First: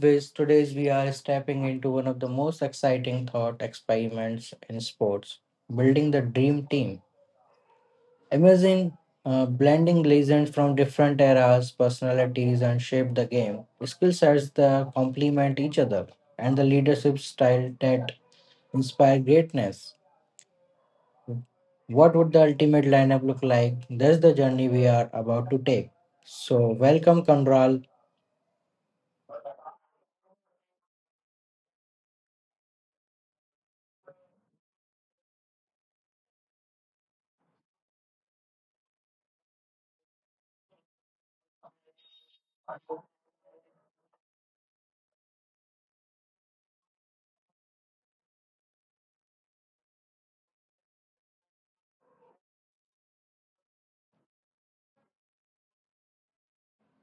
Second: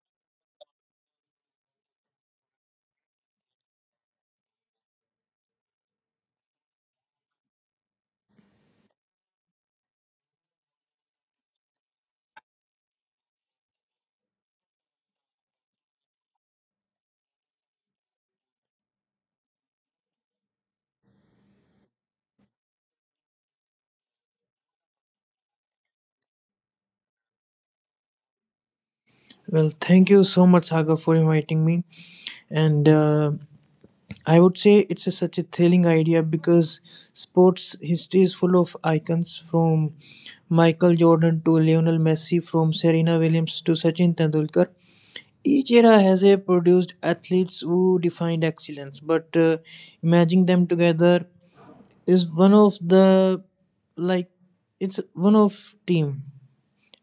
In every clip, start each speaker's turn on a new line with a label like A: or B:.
A: Viz. Today we are stepping into one of the most exciting thought experiments in sports, building the dream team. Imagine blending legends from different eras, personalities, and shape the game. Skill sets that complement each other, and the leadership style that inspire greatness. What would the ultimate lineup look like? That's the journey we are about to take. So, welcome, Conral.
B: Well, thank you so much, Sagar, for inviting me. And I would say it's such a thrilling idea because sports history is full of icons from Michael Jordan to Lionel Messi, from Serena Williams to Sachin Tendulkar. Each era has a produced athletes who defined excellence, but imagining them together is one of the like it's one of team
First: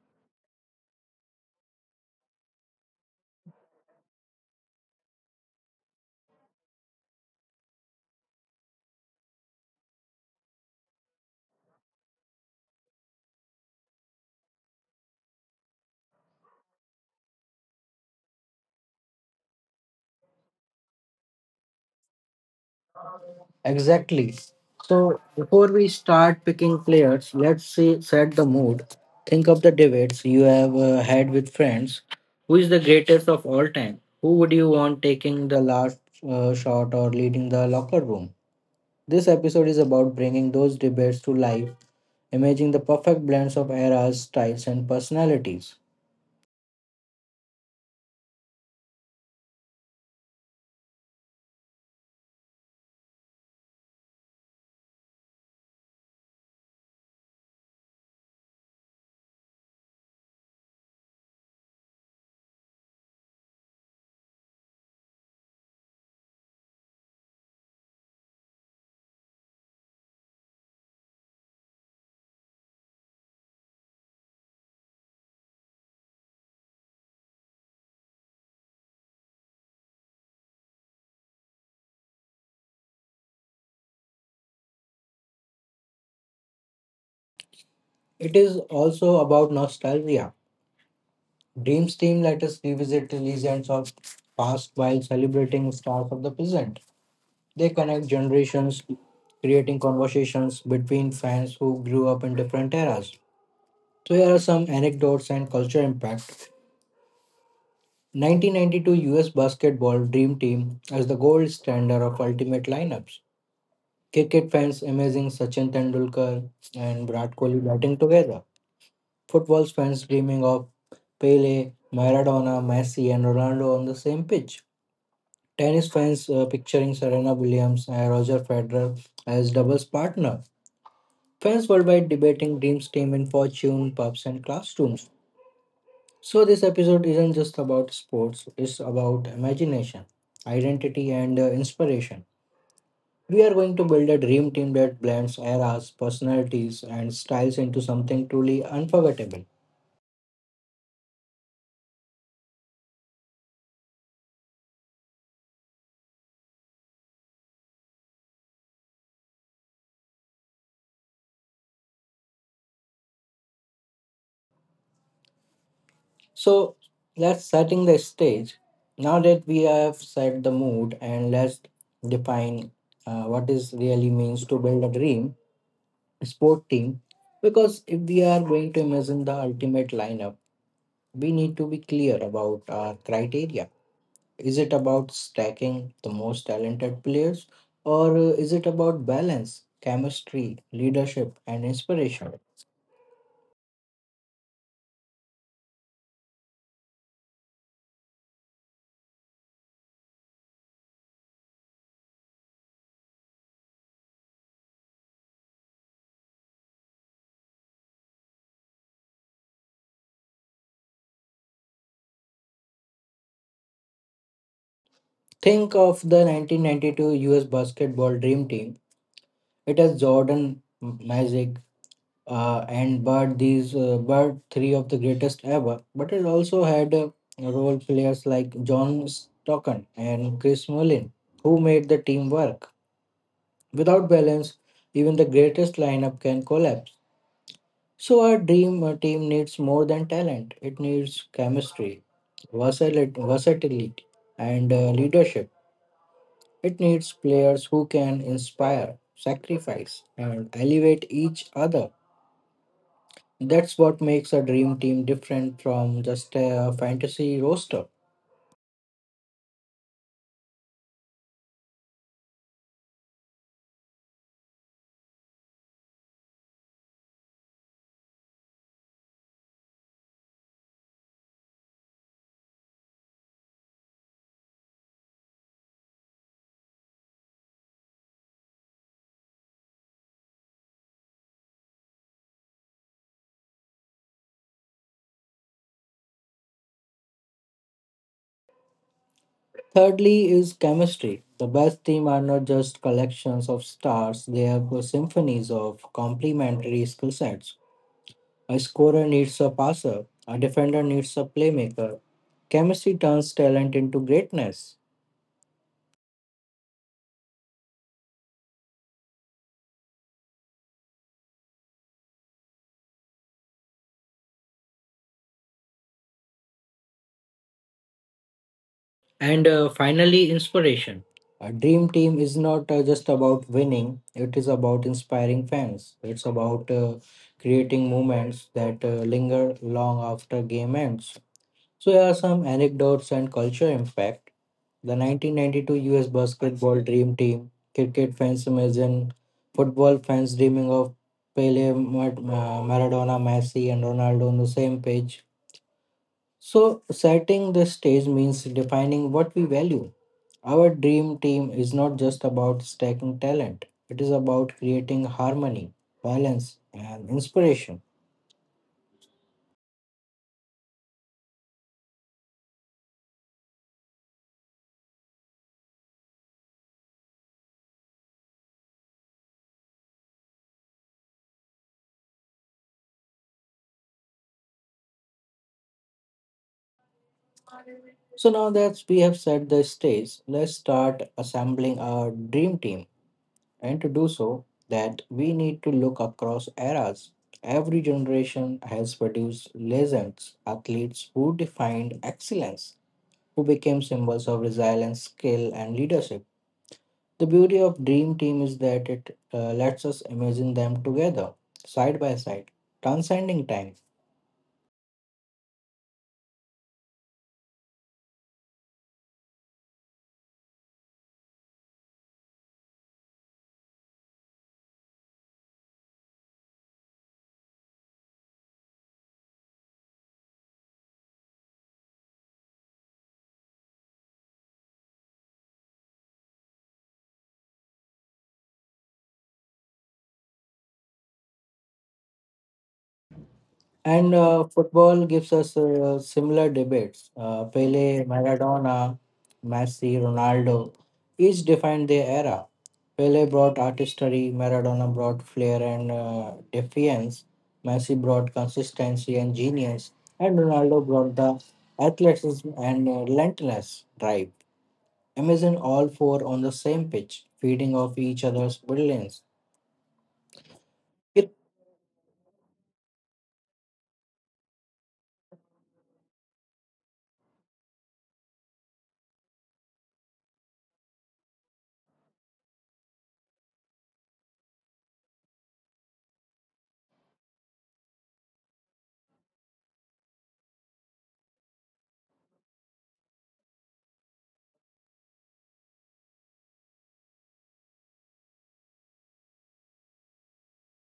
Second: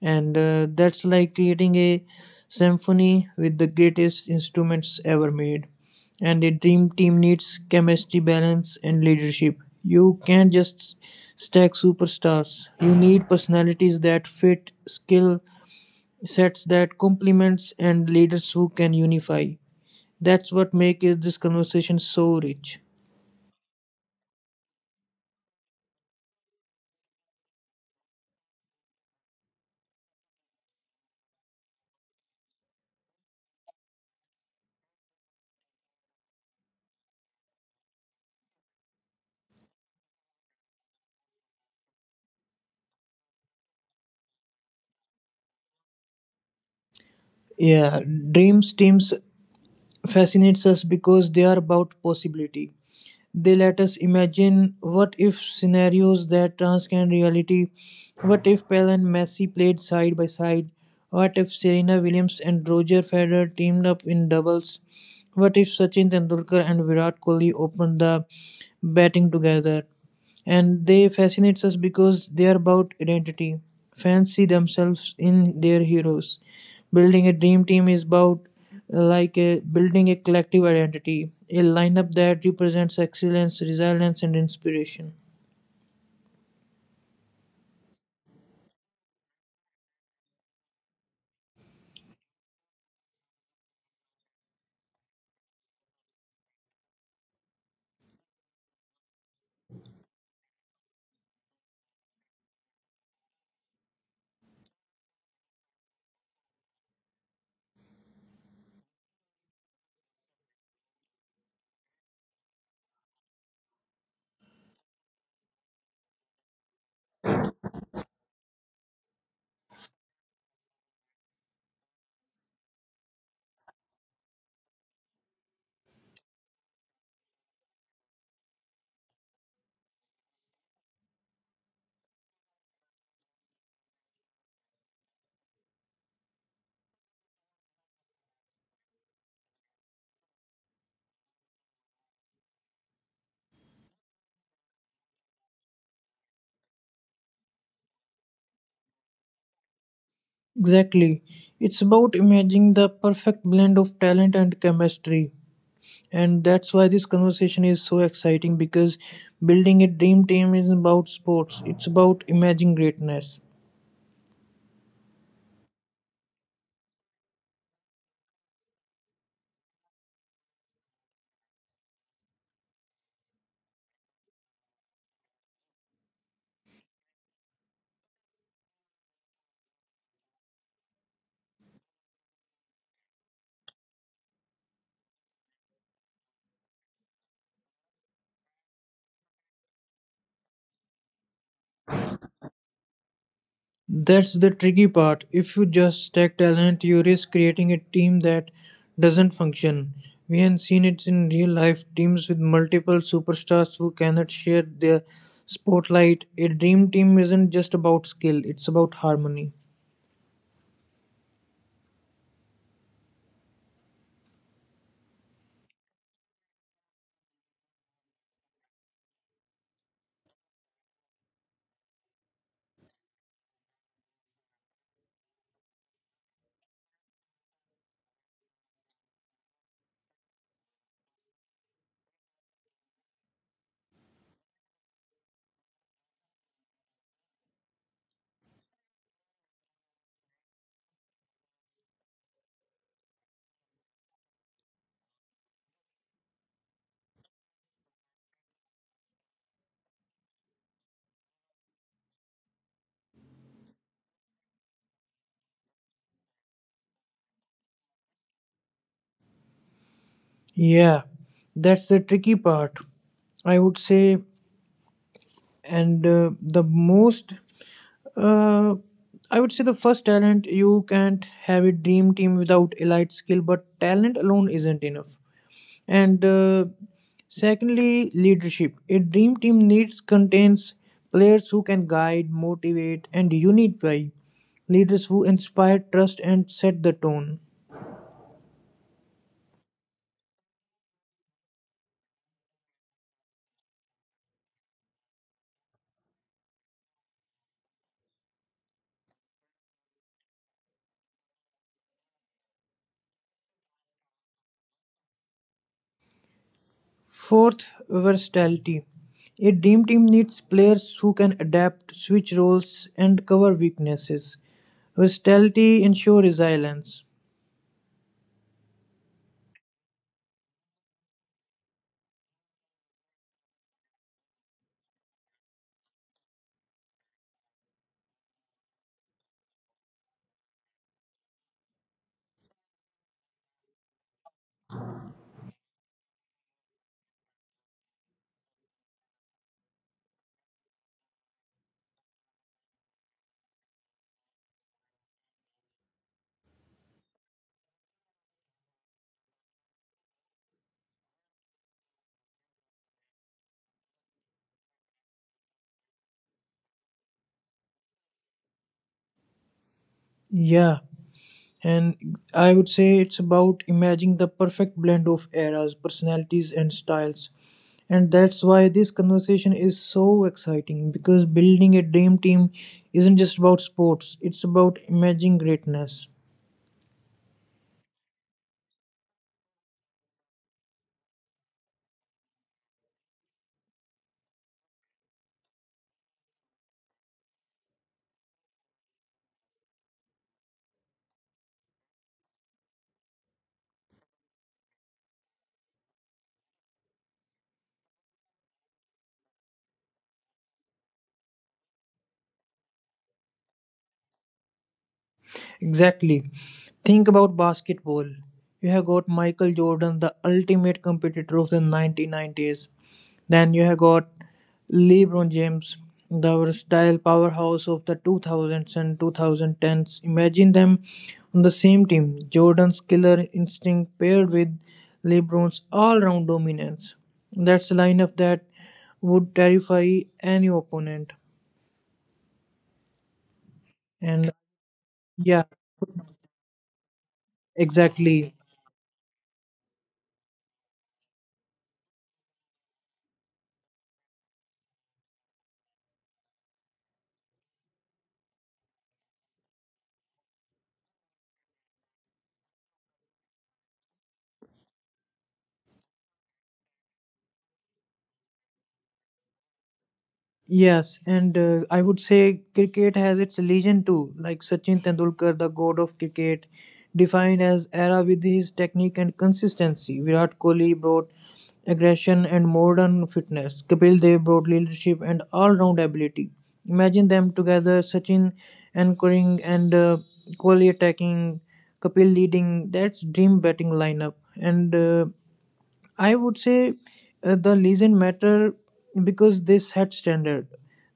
B: and that's like creating a symphony with the greatest instruments ever made, and a dream team needs chemistry, balance and leadership. You can't just stack superstars. You need personalities that fit, skill sets that complements, and leaders who can unify. That's what makes this conversation so rich.
A: Exactly. So before we start picking players, let's see, set the mood. Think of the debates you have had with friends. Who is the greatest of all time? Who would you want taking the last shot or leading the locker room? This episode is about bringing those debates to life, imagining the perfect blends of eras, styles, and personalities.
B: Yeah, dreams teams fascinates us because they are about possibility. They let us imagine what if scenarios that transcend reality. What if Pele and Messi played side by side? What if Serena Williams and Roger Federer teamed up in doubles? What if Sachin Tendulkar and Virat Kohli opened the batting together? And they fascinates us because they are about identity. Fans see themselves in their heroes. Building a dream team is about building a collective identity, a lineup that represents excellence, resilience, and inspiration.
A: It is also about nostalgia. Dreams team let us revisit the legends of past while celebrating stars of the present. They connect generations, creating conversations between fans who grew up in different eras. So here are some anecdotes and culture impact. 1992 US basketball dream team as the gold standard of ultimate lineups. Cricket fans amazing Sachin Tendulkar and Virat Kohli batting together. Football fans dreaming of Pele, Maradona, Messi, and Ronaldo on the same pitch. Tennis fans picturing Serena Williams and Roger Federer as doubles partner. Fans worldwide debating dreams, team, and fortune, pubs, and classrooms. So, this episode isn't just about sports, it's about imagination, identity, and inspiration. We are going to build a dream team that blends eras, personalities, and styles into something truly unforgettable.
B: Exactly, it's about imagining the perfect blend of talent and chemistry. And that's why this conversation is so exciting because building a dream team is about sports. It's about imagining greatness.
A: So, let's setting the stage. Now that we have set the mood, and let's define what is really means to build a dream sport team, because if we are going to imagine the ultimate lineup, we need to be clear about our criteria. Is it about stacking the most talented players, or is it about balance, chemistry, leadership, and inspiration?
B: That's the tricky part. If you just stack talent, you risk creating a team that doesn't function. We have seen it in real life teams with multiple superstars who cannot share their spotlight. A dream team isn't just about skill, it's about harmony.
A: Think of the 1992 US basketball dream team. It has Jordan, Magic, and but these but three of the greatest ever. But it also had role players like John Stockton and Chris Mullin, who made the team work. Without balance, even the greatest lineup can collapse. So our dream team needs more than talent; it needs chemistry, versatility, and leadership. It needs players who can inspire, sacrifice, and elevate each other. That's what makes a dream team different from just a fantasy roster.
B: Yeah, that's the tricky part, I would say. And uh, the most, uh, I would say, the first, talent. You can't have a dream team without elite skill, but talent alone isn't enough. And secondly, leadership. A dream team needs contains players who can guide, motivate, and unify, leaders who inspire trust and set the tone.
A: Thirdly, is chemistry. The best team are not just collections of stars, they are symphonies of complementary skill sets. A scorer needs a passer, a defender needs a playmaker. Chemistry turns talent into greatness.
B: Fourth, versatility. A dream team needs players who can adapt, switch roles, and cover weaknesses. Versatility ensures resilience.
A: And finally, inspiration. A dream team is not just about winning, it is about inspiring fans. It's about creating moments that linger long after game ends. So, here are some anecdotes and culture impact. The 1992 US basketball dream team, cricket fans imagine, football fans dreaming of Pele, Maradona, Messi, and Ronaldo on the same pitch. So, setting the stage means defining what we value. Our dream team is not just about stacking talent, it is about creating harmony, balance, and inspiration.
B: Yeah, and I would say it's about imagining the perfect blend of eras, personalities, and styles. And that's why this conversation is so exciting because building a dream team isn't just about sports, it's about imagining greatness.
A: So, now that we have set the stage, let's start assembling our dream team. And to do so, that we need to look across eras. Every generation has produced legends, athletes who defined excellence, who became symbols of resilience, skill, and leadership. The beauty of Dream Team is that it lets us imagine them together, side by side, transcending time.
B: Exactly. Think about basketball. You have got Michael Jordan, the ultimate competitor of the 1990s. Then you have got LeBron James, the versatile powerhouse of the 2000s and 2010s. Imagine them on the same team. Jordan's killer instinct paired with LeBron's all round dominance. That's a lineup that would terrify any opponent.
A: And
B: And
A: football gives
B: yeah,
A: us similar debates. Pele,
B: exactly.
A: Maradona, Messi, Ronaldo each defined their era. Pele brought artistry, Maradona brought flair and defiance, Messi brought consistency and genius, and Ronaldo brought the athleticism and relentless drive. Imagine all four on the same pitch, feeding off each other's brilliance.
B: Yes, and
A: It
B: I would say cricket has its legend too, like Sachin Tendulkar, the god of cricket, defined as era with his technique and consistency. Virat Kohli brought aggression and modern fitness. Kapil Dev brought leadership and all-round ability. Imagine them together, Sachin anchoring and Kohli attacking, Kapil leading. That's dream batting lineup. And I would say the legend matter because they set standard.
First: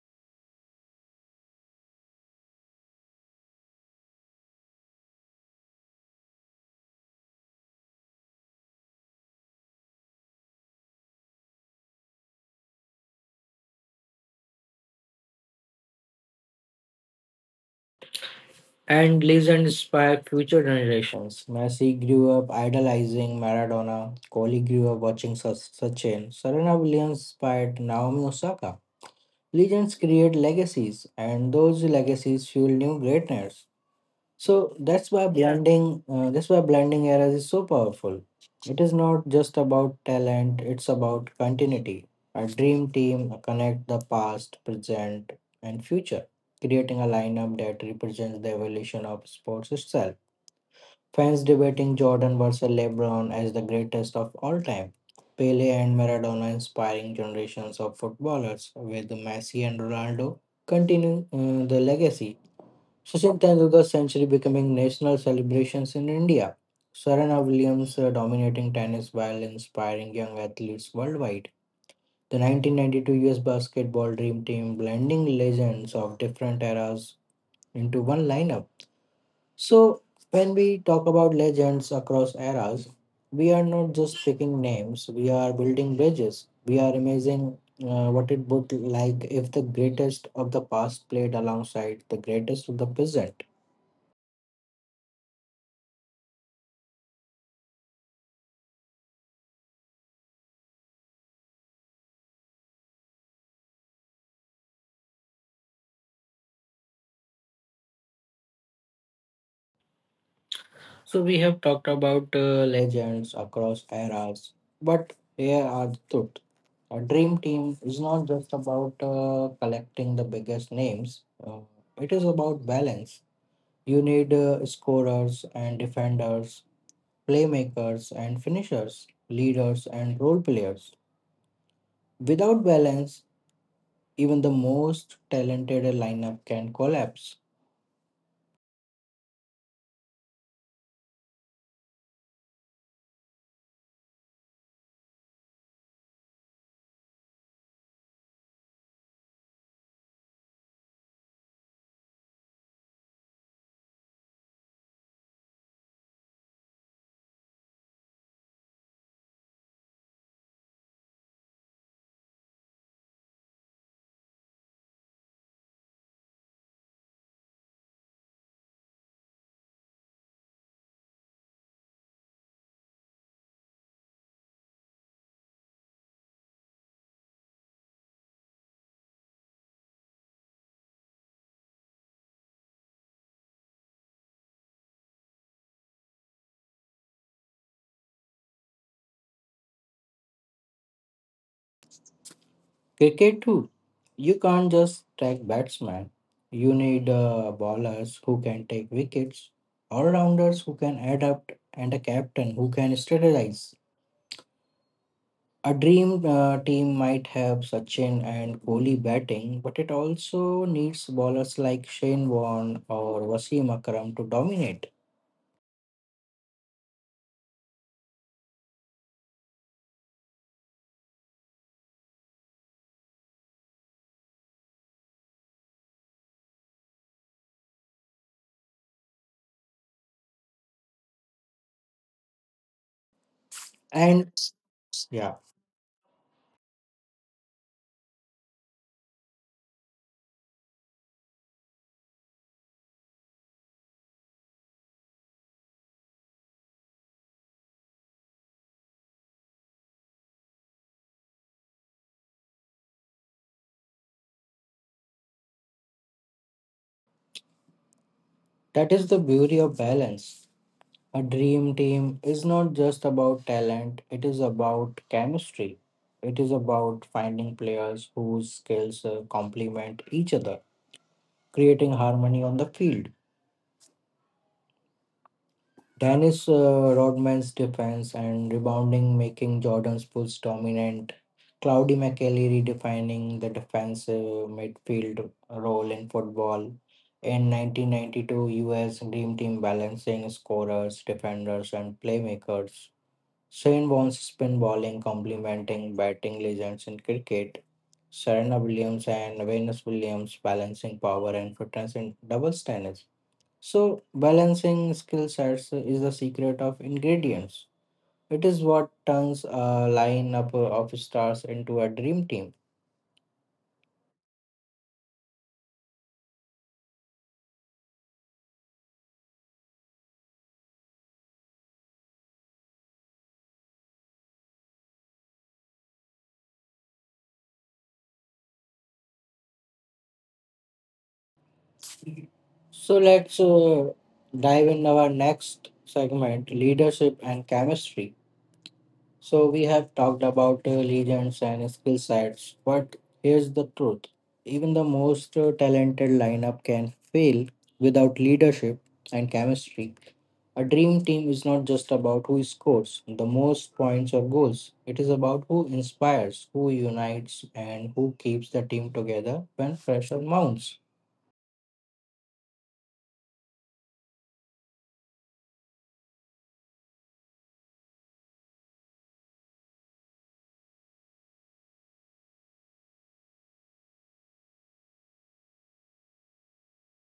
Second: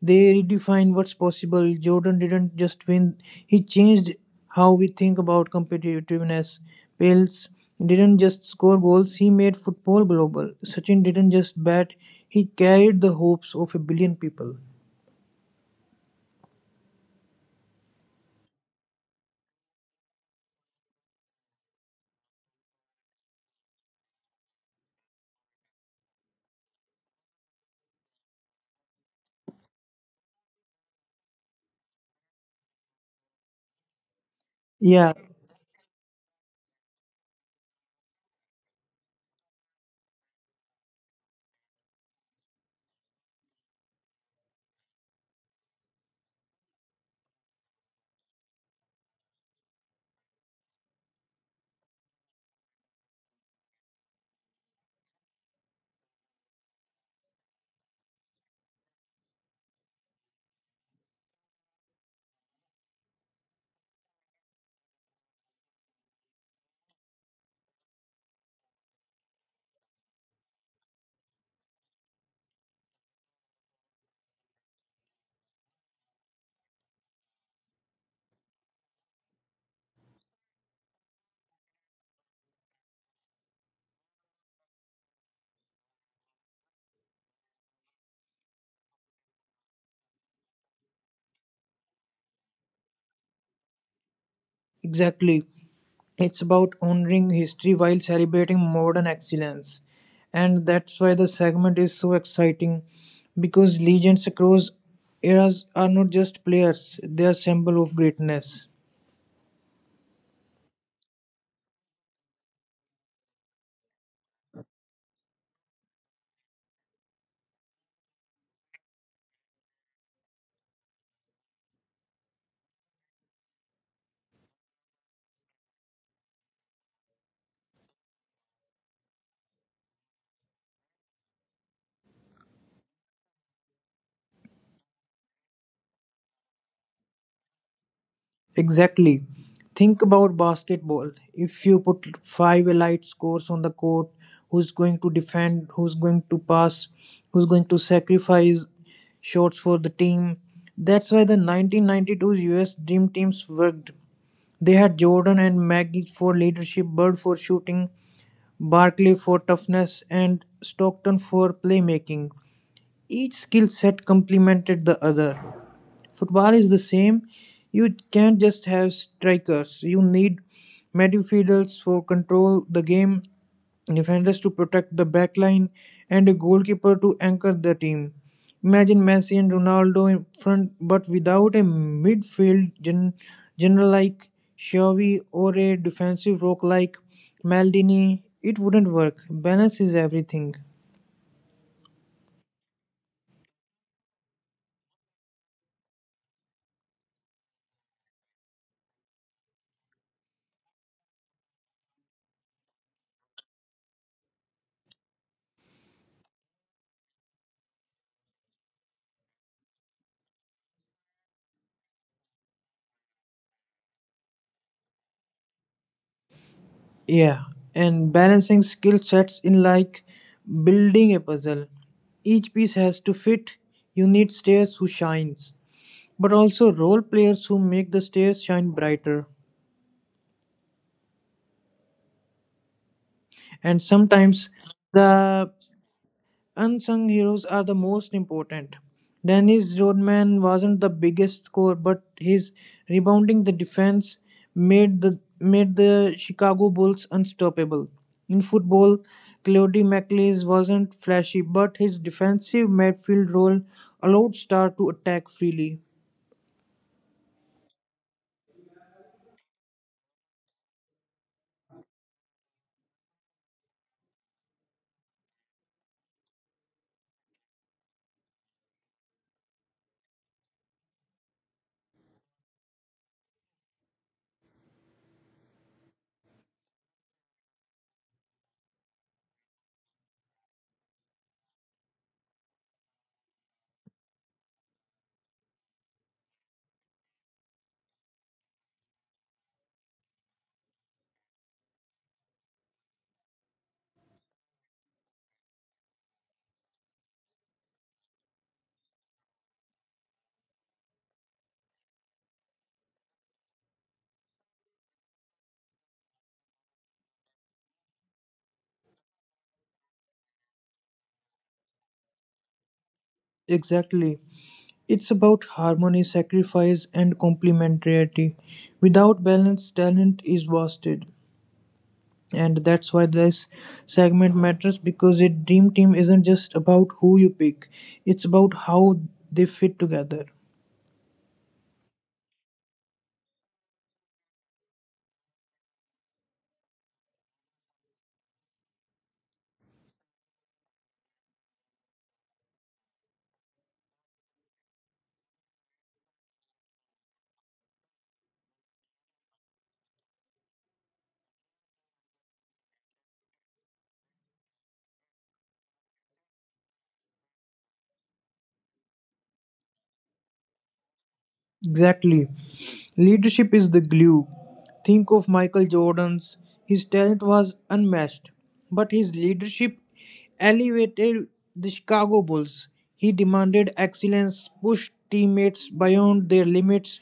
B: They redefine what's possible. Jordan didn't just win; he changed how we think about competitiveness. Pels didn't just score goals; he made football global. Sachin didn't just bat; he carried the hopes of a billion people.
A: And legend inspire future generations. Messi grew up idolizing Maradona. Kohli grew up watching Sachin. Serena Williams inspired Naomi Osaka. Legends create legacies, and those legacies fuel new greatness. So
B: Yeah,
A: that's why blending eras is so powerful. It is not just about talent; it's about continuity. A dream team connect the past, present, and future, creating a lineup that represents the evolution of sports itself. Fans debating Jordan versus LeBron as the greatest of all time. Pele and Maradona inspiring generations of footballers, with Messi and Ronaldo continuing the legacy. Sachin Tendulkar's century becoming national celebrations in India. Serena Williams dominating tennis while inspiring young athletes worldwide. The 1992 US basketball dream team blending legends of different eras into one lineup. So, when we talk about legends across eras, we are not just picking names, we are building bridges. We are imagining what it would like if the greatest of the past played alongside the greatest of the present.
B: exactly. It's about honoring history while celebrating modern excellence. And that's why the segment is so exciting because legends across eras are not just players, they are symbol of greatness.
A: So we have talked about legends across eras, but here are the truth. A dream team is not just about collecting the biggest names. It is about balance. You need scorers and defenders, playmakers and finishers, leaders and role players. Without balance, even the most talented lineup can collapse.
B: Exactly. Think about basketball. If you put five elite scores on the court, who's going to defend, who's going to pass, who's going to sacrifice shots for the team? That's why the 1992 US Dream Teams worked. They had Jordan and Maggie for leadership, Bird for shooting, Barkley for toughness, and Stockton for playmaking. Each skill set complemented the other. Football is the same. You can't just have strikers. You need midfielders for control the game, defenders to protect the back line, and a goalkeeper to anchor the team. Imagine Messi and Ronaldo in front, but without a general like Xavi or a defensive rock like Maldini, it wouldn't work. Balance is everything.
A: Cricket too. You can't just take batsmen. You need bowlers who can take wickets, all-rounders who can adapt, and a captain who can strategize. A dream team might have Sachin and Kohli batting, but it also needs bowlers like Shane Warne or Wasim Akram to dominate.
B: Yeah, and balancing skill sets in like building a puzzle. Each piece has to fit. You need stairs who shines, but also role players who make the stairs shine brighter. And
A: And
B: sometimes
A: yeah,
B: the unsung heroes are the most important. Dennis Rodman wasn't the biggest scorer, but his rebounding the defense made the Chicago Bulls unstoppable. In football, Claudie McLeese wasn't flashy, but his defensive midfield role allowed Star to attack freely.
A: that is the beauty of balance. A dream team is not just about talent, it is about chemistry. It is about finding players whose skills complement each other, creating harmony on the field. Dennis Rodman's defense and rebounding making Jordan's push dominant. Cloudy McKelly redefining the defensive midfield role in football. In 1992, US Dream Team balancing scorers, defenders, and playmakers. Shane Bones spin bowling, complementing batting legends in cricket. Serena Williams and Venus Williams balancing power and fitness in doubles tennis. So, balancing skill sets is the secret of ingredients. It is what turns a lineup of stars into a dream team.
B: Exactly. It's about harmony, sacrifice, and complementarity. Without balance, talent is wasted. And that's why this segment matters because a dream team isn't just about who you pick, it's about how they fit together.
A: So, let's dive in our next segment leadership and chemistry. So we have talked about legends and skill sets, but here's the truth. Even the most talented lineup can fail without leadership and chemistry. A dream team is not just about who scores the most points or goals. It is about who inspires, who unites, and who keeps the team together when pressure mounts.
B: Exactly. Leadership is the glue. Think of Michael Jordan's. His talent was unmatched, but his leadership elevated the Chicago Bulls. He demanded excellence, pushed teammates beyond their limits,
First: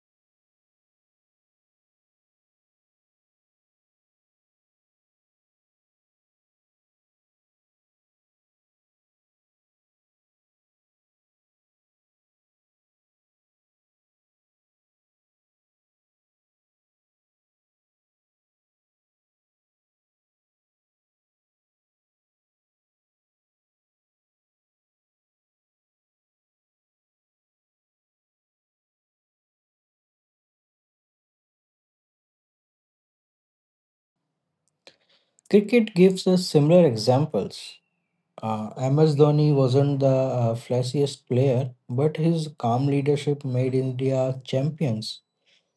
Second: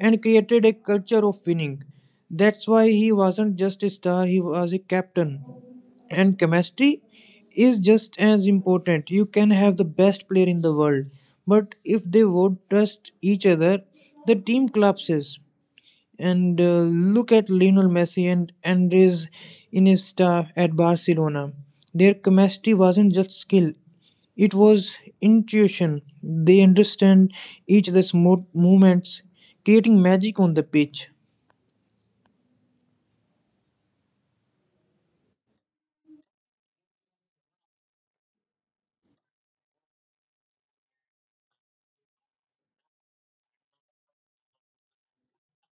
B: and created a culture of winning. That's why he wasn't just a star, he was a captain. And chemistry? Is just as important. You can have the best player in the world, but if they won't trust each other, the team collapses. And look at Lionel Messi and Andres Iniesta at Barcelona. Their chemistry wasn't just skill; it was intuition. They understand each movements, creating magic on the pitch.
A: Cricket gives us similar examples. MS Dhoni wasn't the flashiest player, but his calm leadership made India champions.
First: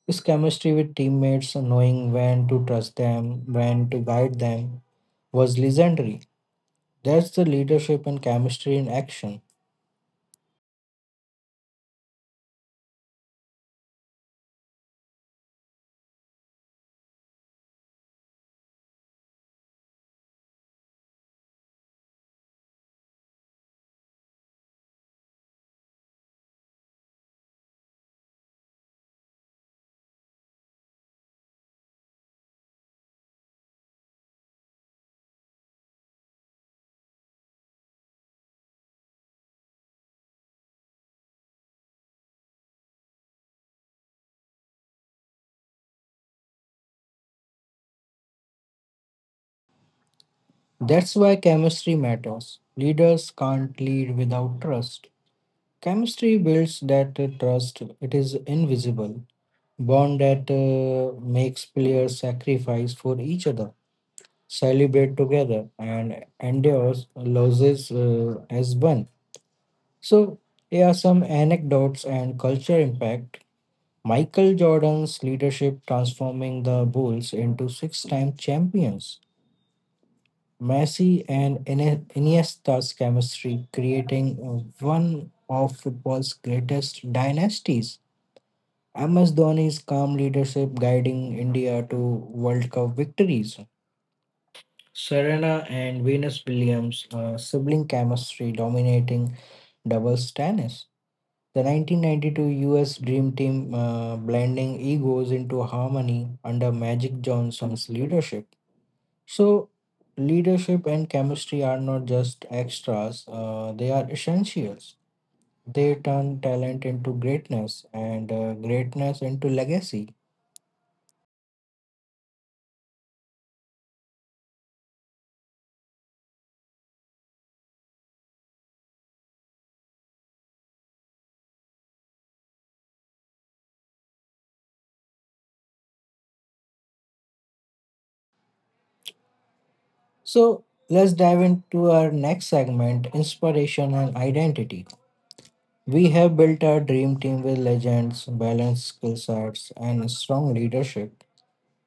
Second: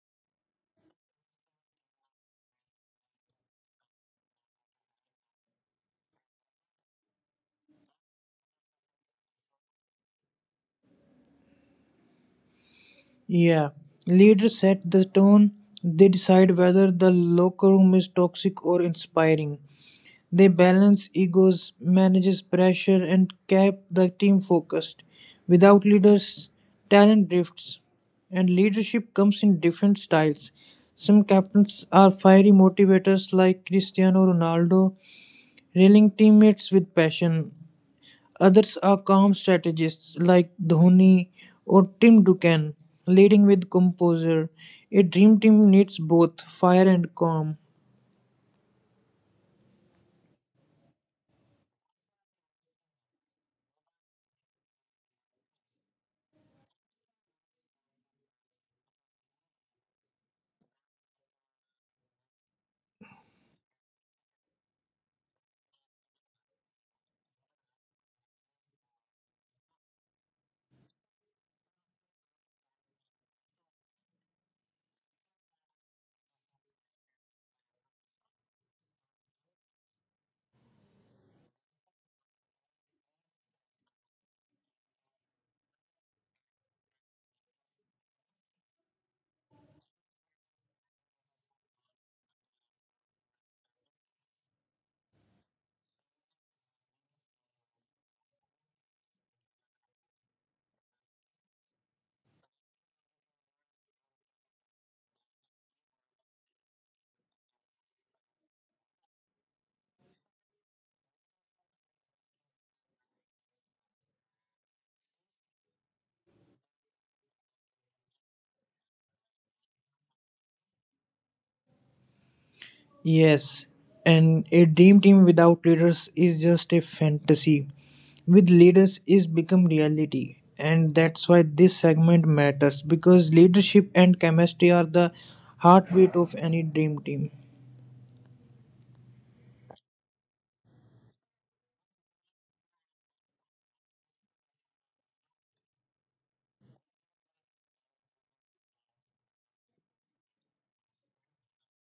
A: His chemistry with teammates, knowing when to trust them, when to guide them, was legendary. That's the leadership and chemistry in action.
B: Yeah, leaders set the tone. They decide whether the locker room is toxic or inspiring. They balance egos, manages pressure, and keep the team focused. Without leaders, talent drifts, and leadership comes in different styles. Some captains are fiery motivators like Cristiano Ronaldo, rallying teammates with passion. Others are calm strategists like Dhoni or Tim Duncan, leading with composure. A dream team needs both fire and calm.
A: That's why chemistry matters. Leaders can't lead without trust. Chemistry builds that trust, it is invisible. Bond that makes players sacrifice for each other, celebrate together and endures losses as one. So, here are some anecdotes and culture impact. Michael Jordan's leadership transforming the Bulls into six time champions. Messi and Iniesta's chemistry creating one of football's greatest dynasties. MS Dhoni's calm leadership guiding India to World Cup victories. Serena and Venus Williams' sibling chemistry dominating doubles tennis. The 1992 US Dream Team blending egos into harmony under Magic Johnson's leadership. So, leadership and chemistry are not just extras, they are essentials. They turn talent into greatness and greatness into legacy.
B: Yes, and a dream team without leaders is just a fantasy. With leaders is become reality. And that's why this segment matters because leadership and chemistry are the heartbeat of any dream team.
A: So, let's dive into our next segment inspiration and identity. We have built our dream team with legends, balanced skill sets, and strong leadership.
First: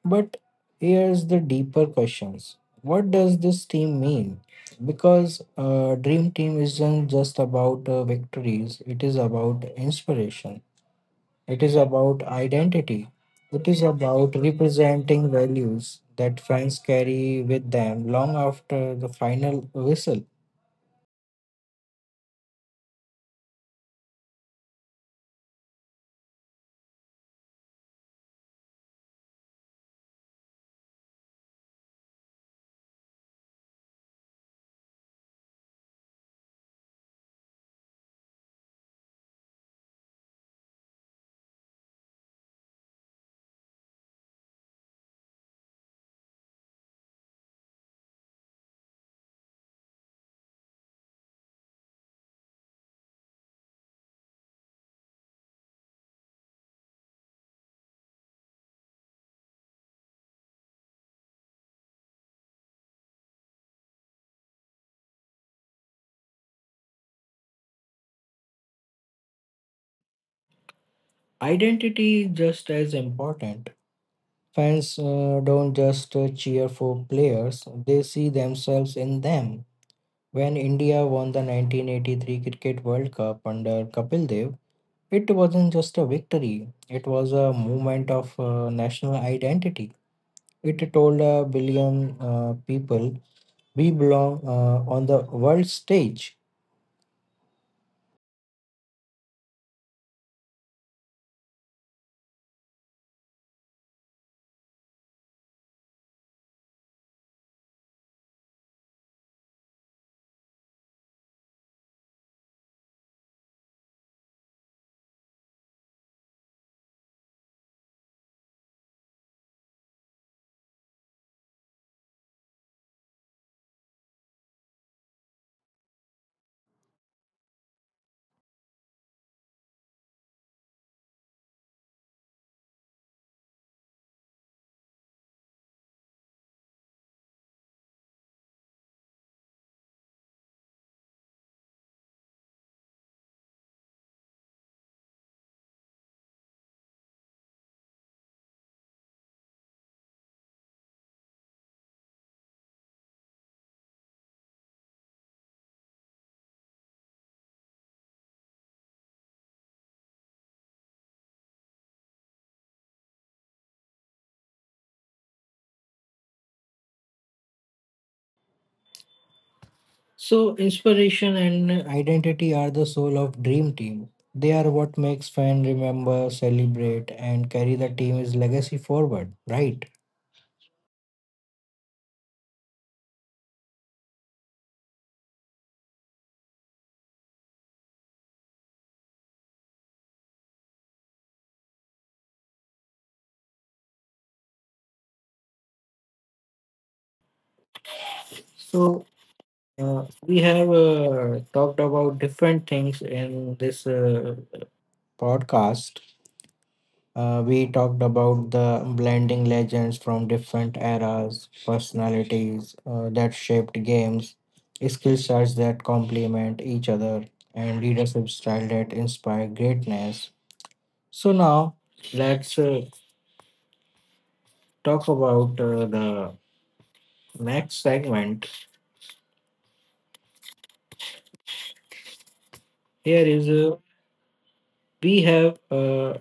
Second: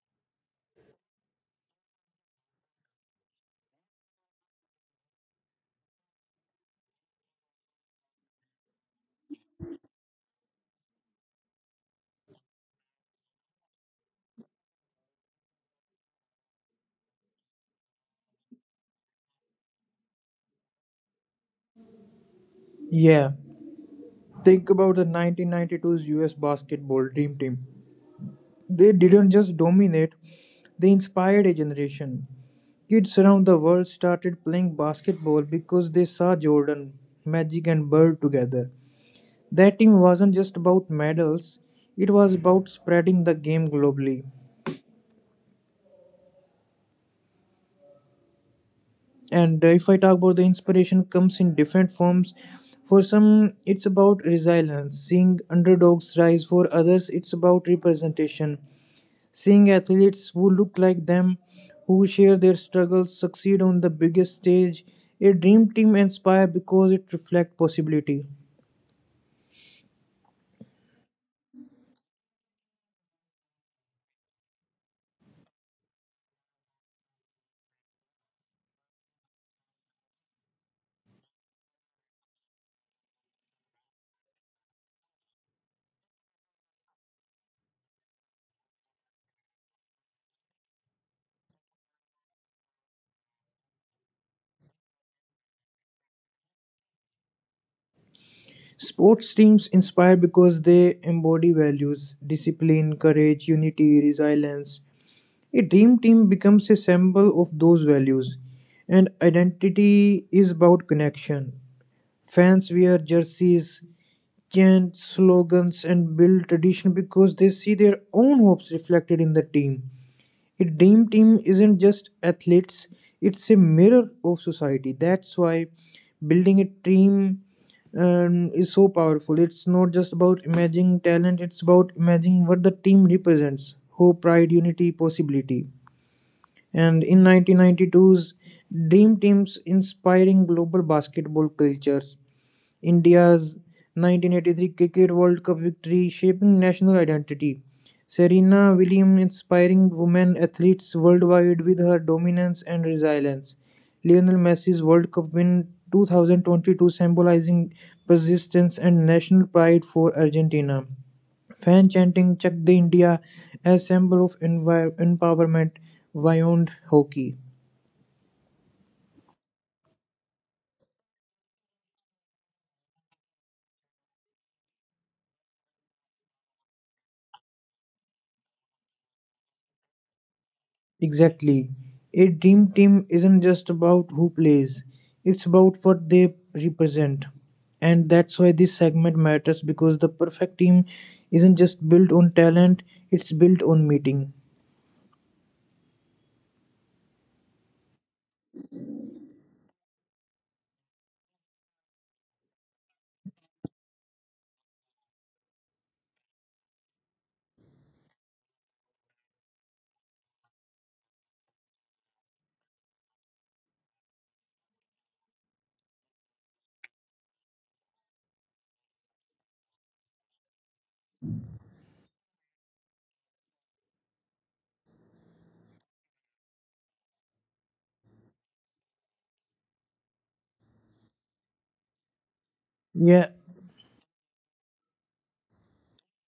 A: But here's the deeper questions. What does this team mean? Because dream team isn't just about victories, it is about inspiration. It is about identity. It is about representing values that fans carry with them long after the final whistle.
B: Yeah. Think about the 1992's US basketball dream team. They didn't just dominate, they inspired a generation. Kids around the world started playing basketball because they saw Jordan, Magic, and Bird together. That team wasn't just about medals, it was about spreading the game globally. And if I talk about the inspiration comes in different forms. For some, it's about resilience, seeing underdogs rise. For others, it's about representation, seeing athletes who look like them, who share their struggles, succeed on the biggest stage. A dream team inspire because it reflects possibility.
A: Identity is just as important. Fans don't just cheer for players, they see themselves in them. When India won the 1983 Cricket World Cup under Kapil Dev, it wasn't just a victory, it was a movement of national identity. It told a billion people, we belong on the world stage.
B: Sports teams inspire because they embody values, discipline, courage, unity, resilience. A dream team becomes a symbol of those values, and identity is about connection. Fans wear jerseys, chant slogans, and build tradition because they see their own hopes reflected in the team. A dream team isn't just athletes, it's a mirror of society. That's why building a team is so powerful. It's not just about imagining talent, it's about imagining what the team represents: hope, pride, unity, possibility. And in 1992's Dream Teams inspiring global basketball cultures, India's 1983 Cricket World Cup victory, shaping national identity. Serena Williams inspiring women athletes worldwide with her dominance and resilience. Lionel Messi's World Cup win 2022 symbolizing persistence and national pride for Argentina. Fan chanting Chak De India as symbol of empowerment beyond hockey.
A: So, inspiration and identity are the soul of Dream Team. They are what makes fans remember, celebrate, and carry the team's legacy forward, right?
B: Exactly. A dream team isn't just about who plays, it's about what they represent. And that's why this segment matters because the perfect team isn't just built on talent, it's built on meeting.
A: So, we have talked about different things in this podcast. We talked about the blending legends from different eras, personalities that shaped games, skill sets that complement each other, and leadership style that inspire greatness. So now let's talk about the next segment.
B: Yeah,
A: Here is we have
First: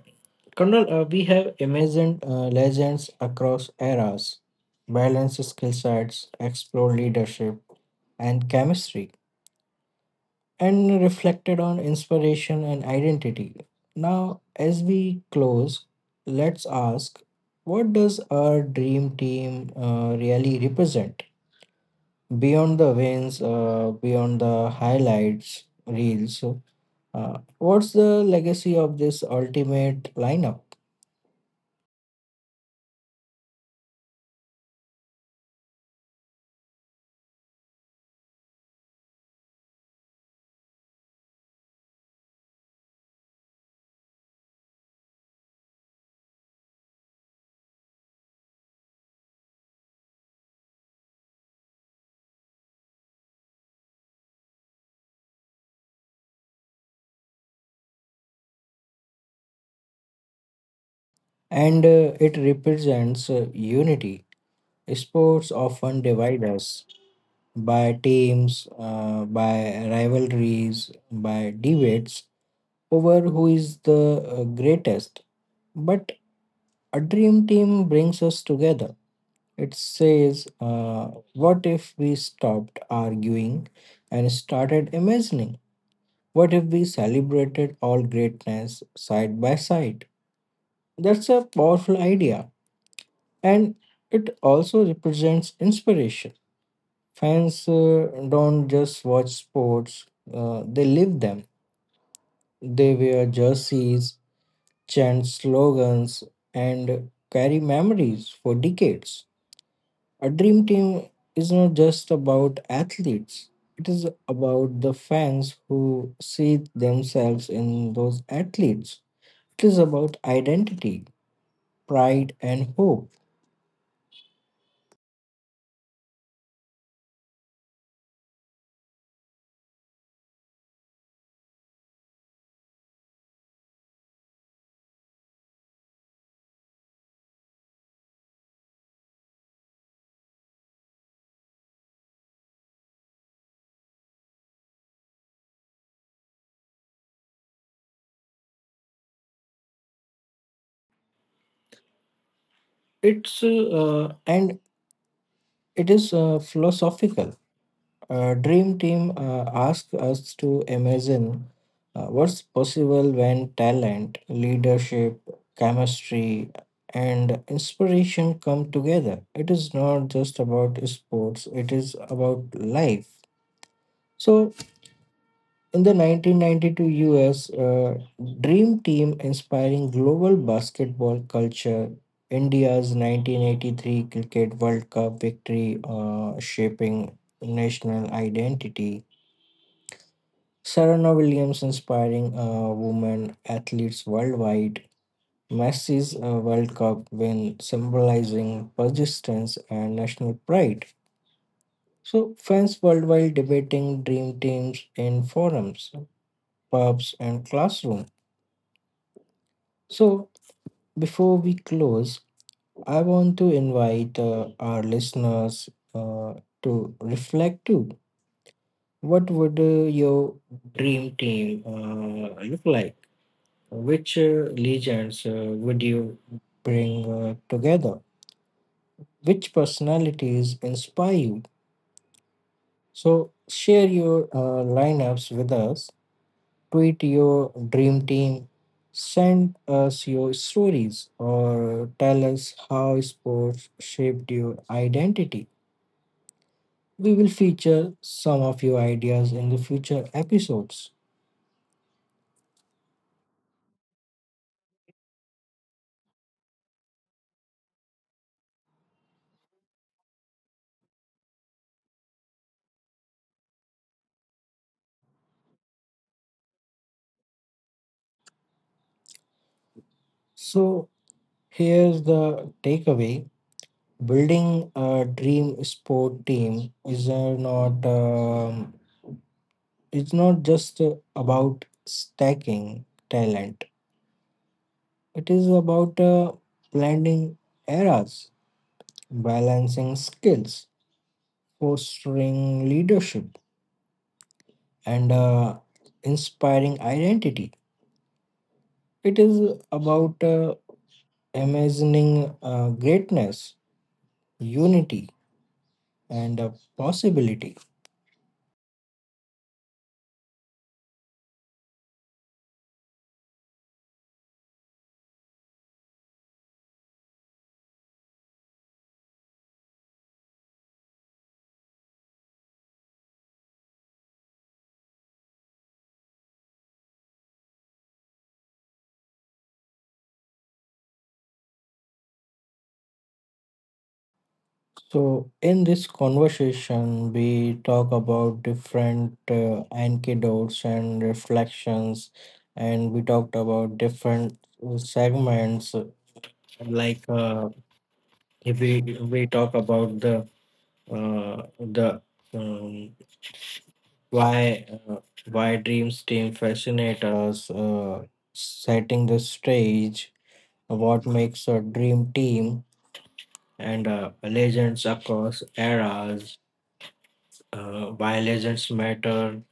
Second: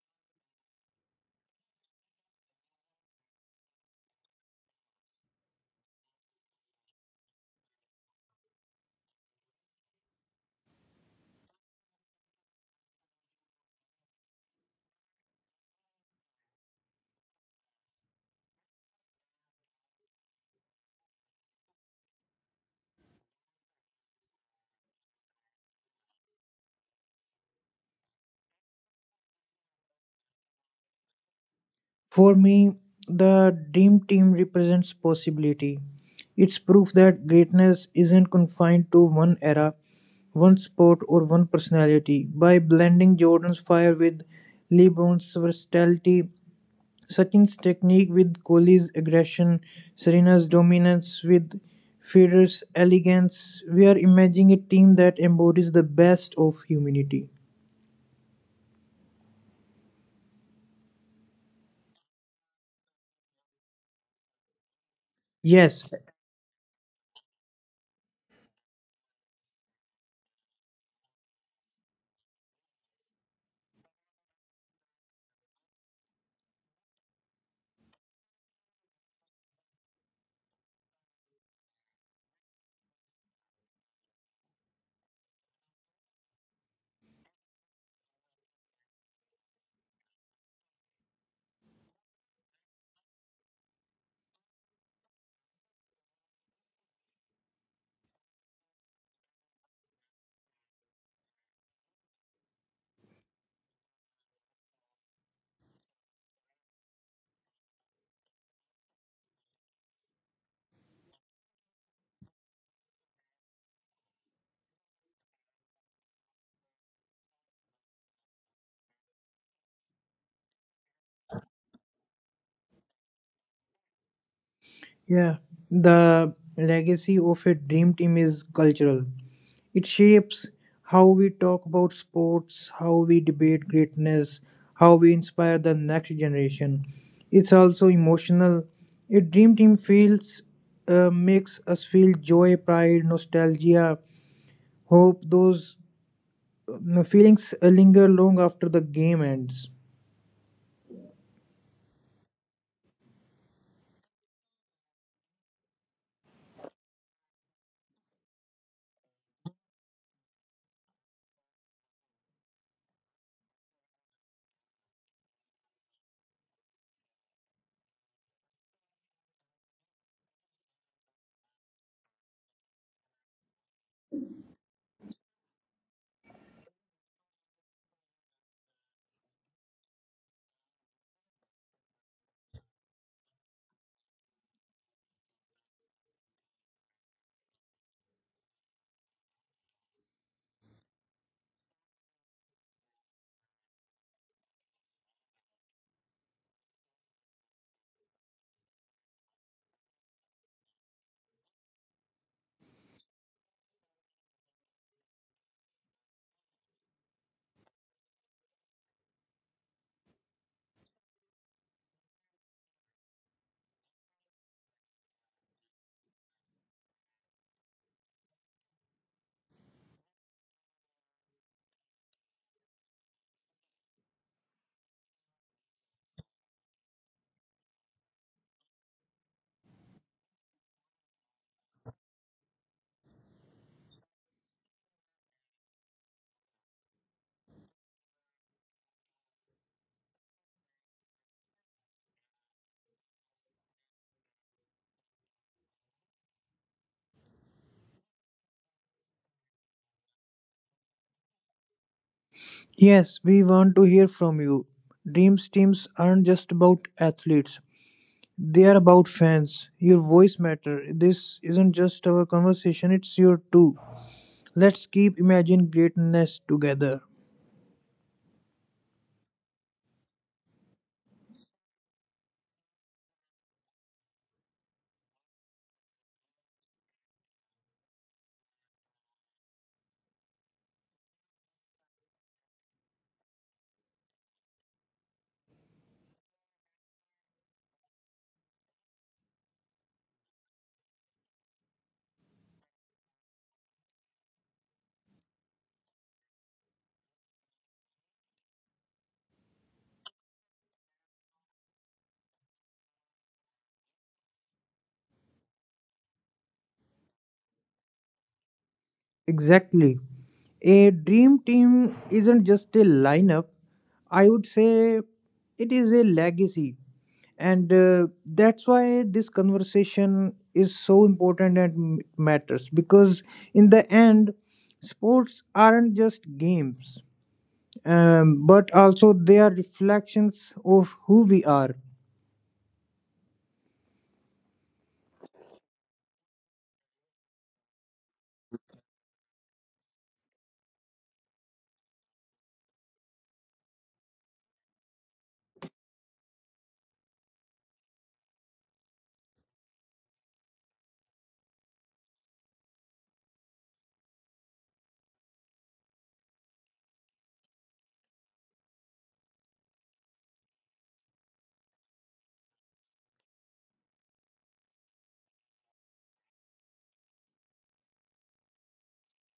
A: Colonel, we have imagined legends across eras, balance skill sets, explore leadership and chemistry, and reflected on inspiration and identity. Now, as we close, let's ask, what does our dream team really represent? Beyond the wins, beyond the highlights reels, what's the legacy of this ultimate lineup?
B: for me, the dream team represents possibility. It's proof that greatness isn't confined to one era, one sport, or one personality. By blending Jordan's fire with LeBron's versatility, Sachin's technique with Kohli's aggression, Serena's dominance with Federer's elegance, we are imagining a team that embodies the best of humanity.
A: And it represents unity. Sports
B: Yes,
A: often divide us by teams, by rivalries, by debates over who is the greatest. But a dream team brings us together. It says, what if we stopped arguing and started imagining? What if we celebrated all greatness side by side? That's a powerful idea, and it also represents inspiration. Fans don't just watch sports, they live them. They wear jerseys, chant slogans, and carry memories for decades. A dream team is not just about athletes, it is about the fans who see themselves in those athletes. It is about identity, pride, and hope.
B: yeah, the legacy of a dream team is cultural. It shapes how we talk about sports, how we debate greatness, how we inspire the next generation. It's also emotional. A dream team feels makes us feel joy, pride, nostalgia, hope. Those feelings linger long after the game ends.
A: It's and it is philosophical. Dream Team asks us to imagine what's possible when talent, leadership, chemistry, and inspiration come together. It is not just about sports, it is about life. So, in the 1992 US, Dream Team inspiring global basketball culture, India's 1983 Cricket World Cup victory shaping national identity. Serena Williams inspiring women athletes worldwide. Messi's World Cup win symbolizing persistence and national pride. So, fans worldwide debating dream teams in forums, pubs, and classroom. So, before we close, I want to invite our listeners uh, to reflect too. What would your dream team look like? Which legends would you bring together? Which personalities inspire you? So share your lineups with us. Tweet your dream team. Send us your stories or tell us how sports shaped your identity. We will feature some of your ideas in the future episodes.
B: Yes, we want to hear from you. Dreams teams aren't just about athletes. They are about fans. Your voice matter. This isn't just our conversation, it's your too. Let's keep imagine greatness together.
A: So here's the takeaway, building a dream sport team is not it's not just about stacking talent. It is about blending eras, balancing skills, fostering leadership, and inspiring identity. It is about imagining greatness, unity, and possibility.
B: Exactly. A dream team isn't just a lineup. I would say it is a legacy. And that's why this conversation is so important and matters because, in the end, sports aren't just games, but also they are reflections of who we are.
A: So, in this conversation, we talk about different anecdotes and reflections, and we talked about different segments. Like if we talk about uh, the um, why uh, why dreams team fascinate us, setting the stage, what makes a dream team, and legends across eras, why legends matter,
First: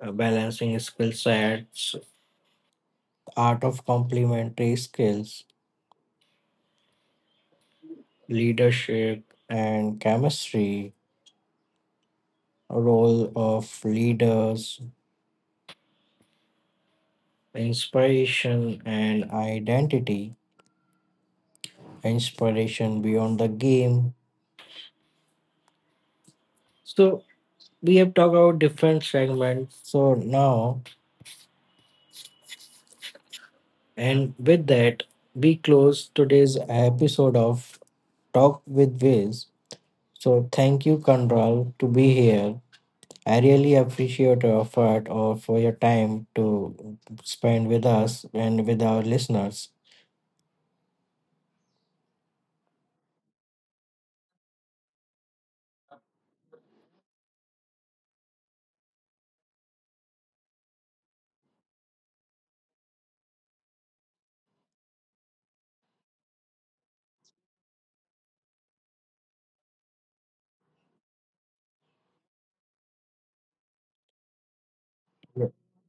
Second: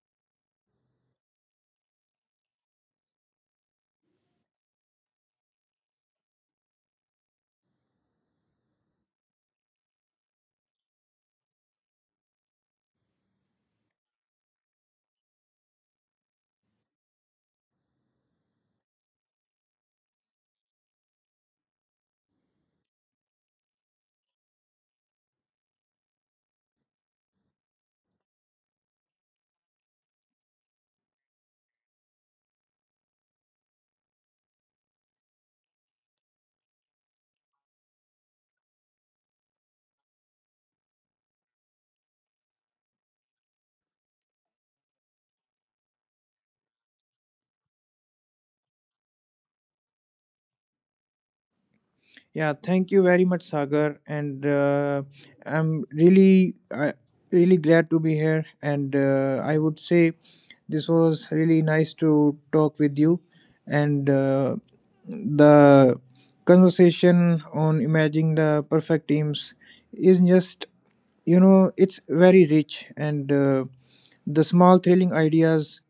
A: balancing skill sets, art of complementary skills, leadership and chemistry, role of leaders, inspiration and identity, inspiration beyond the game. So we have talked about different segments. So now, and with that, we close today's episode of Talk with Viz. So thank you, Kanral, to be here. I really appreciate your effort or for your time to spend with us and with our listeners.
B: Yeah, thank you very much, Sagar, I'm really, uh, really glad to be here. And I would say this was really nice to talk with you, and the conversation on imagining the perfect teams is just, you know, it's very rich, and the small thrilling ideas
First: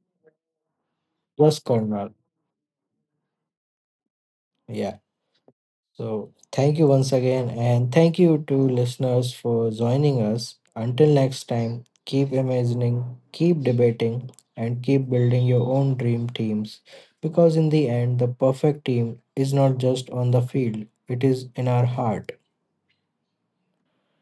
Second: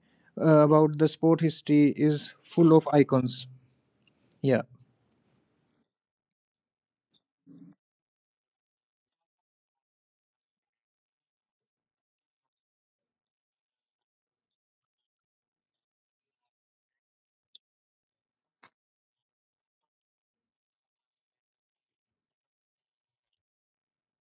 B: about the sport
A: Yes,
B: history
A: Colonel.
B: is full of icons. Yeah.
A: Yeah. So thank you once again, and thank you to listeners for joining us. Until next time, keep imagining, keep debating, and keep building your own dream teams. Because in the end, the perfect team is not just on the field, it is in our heart.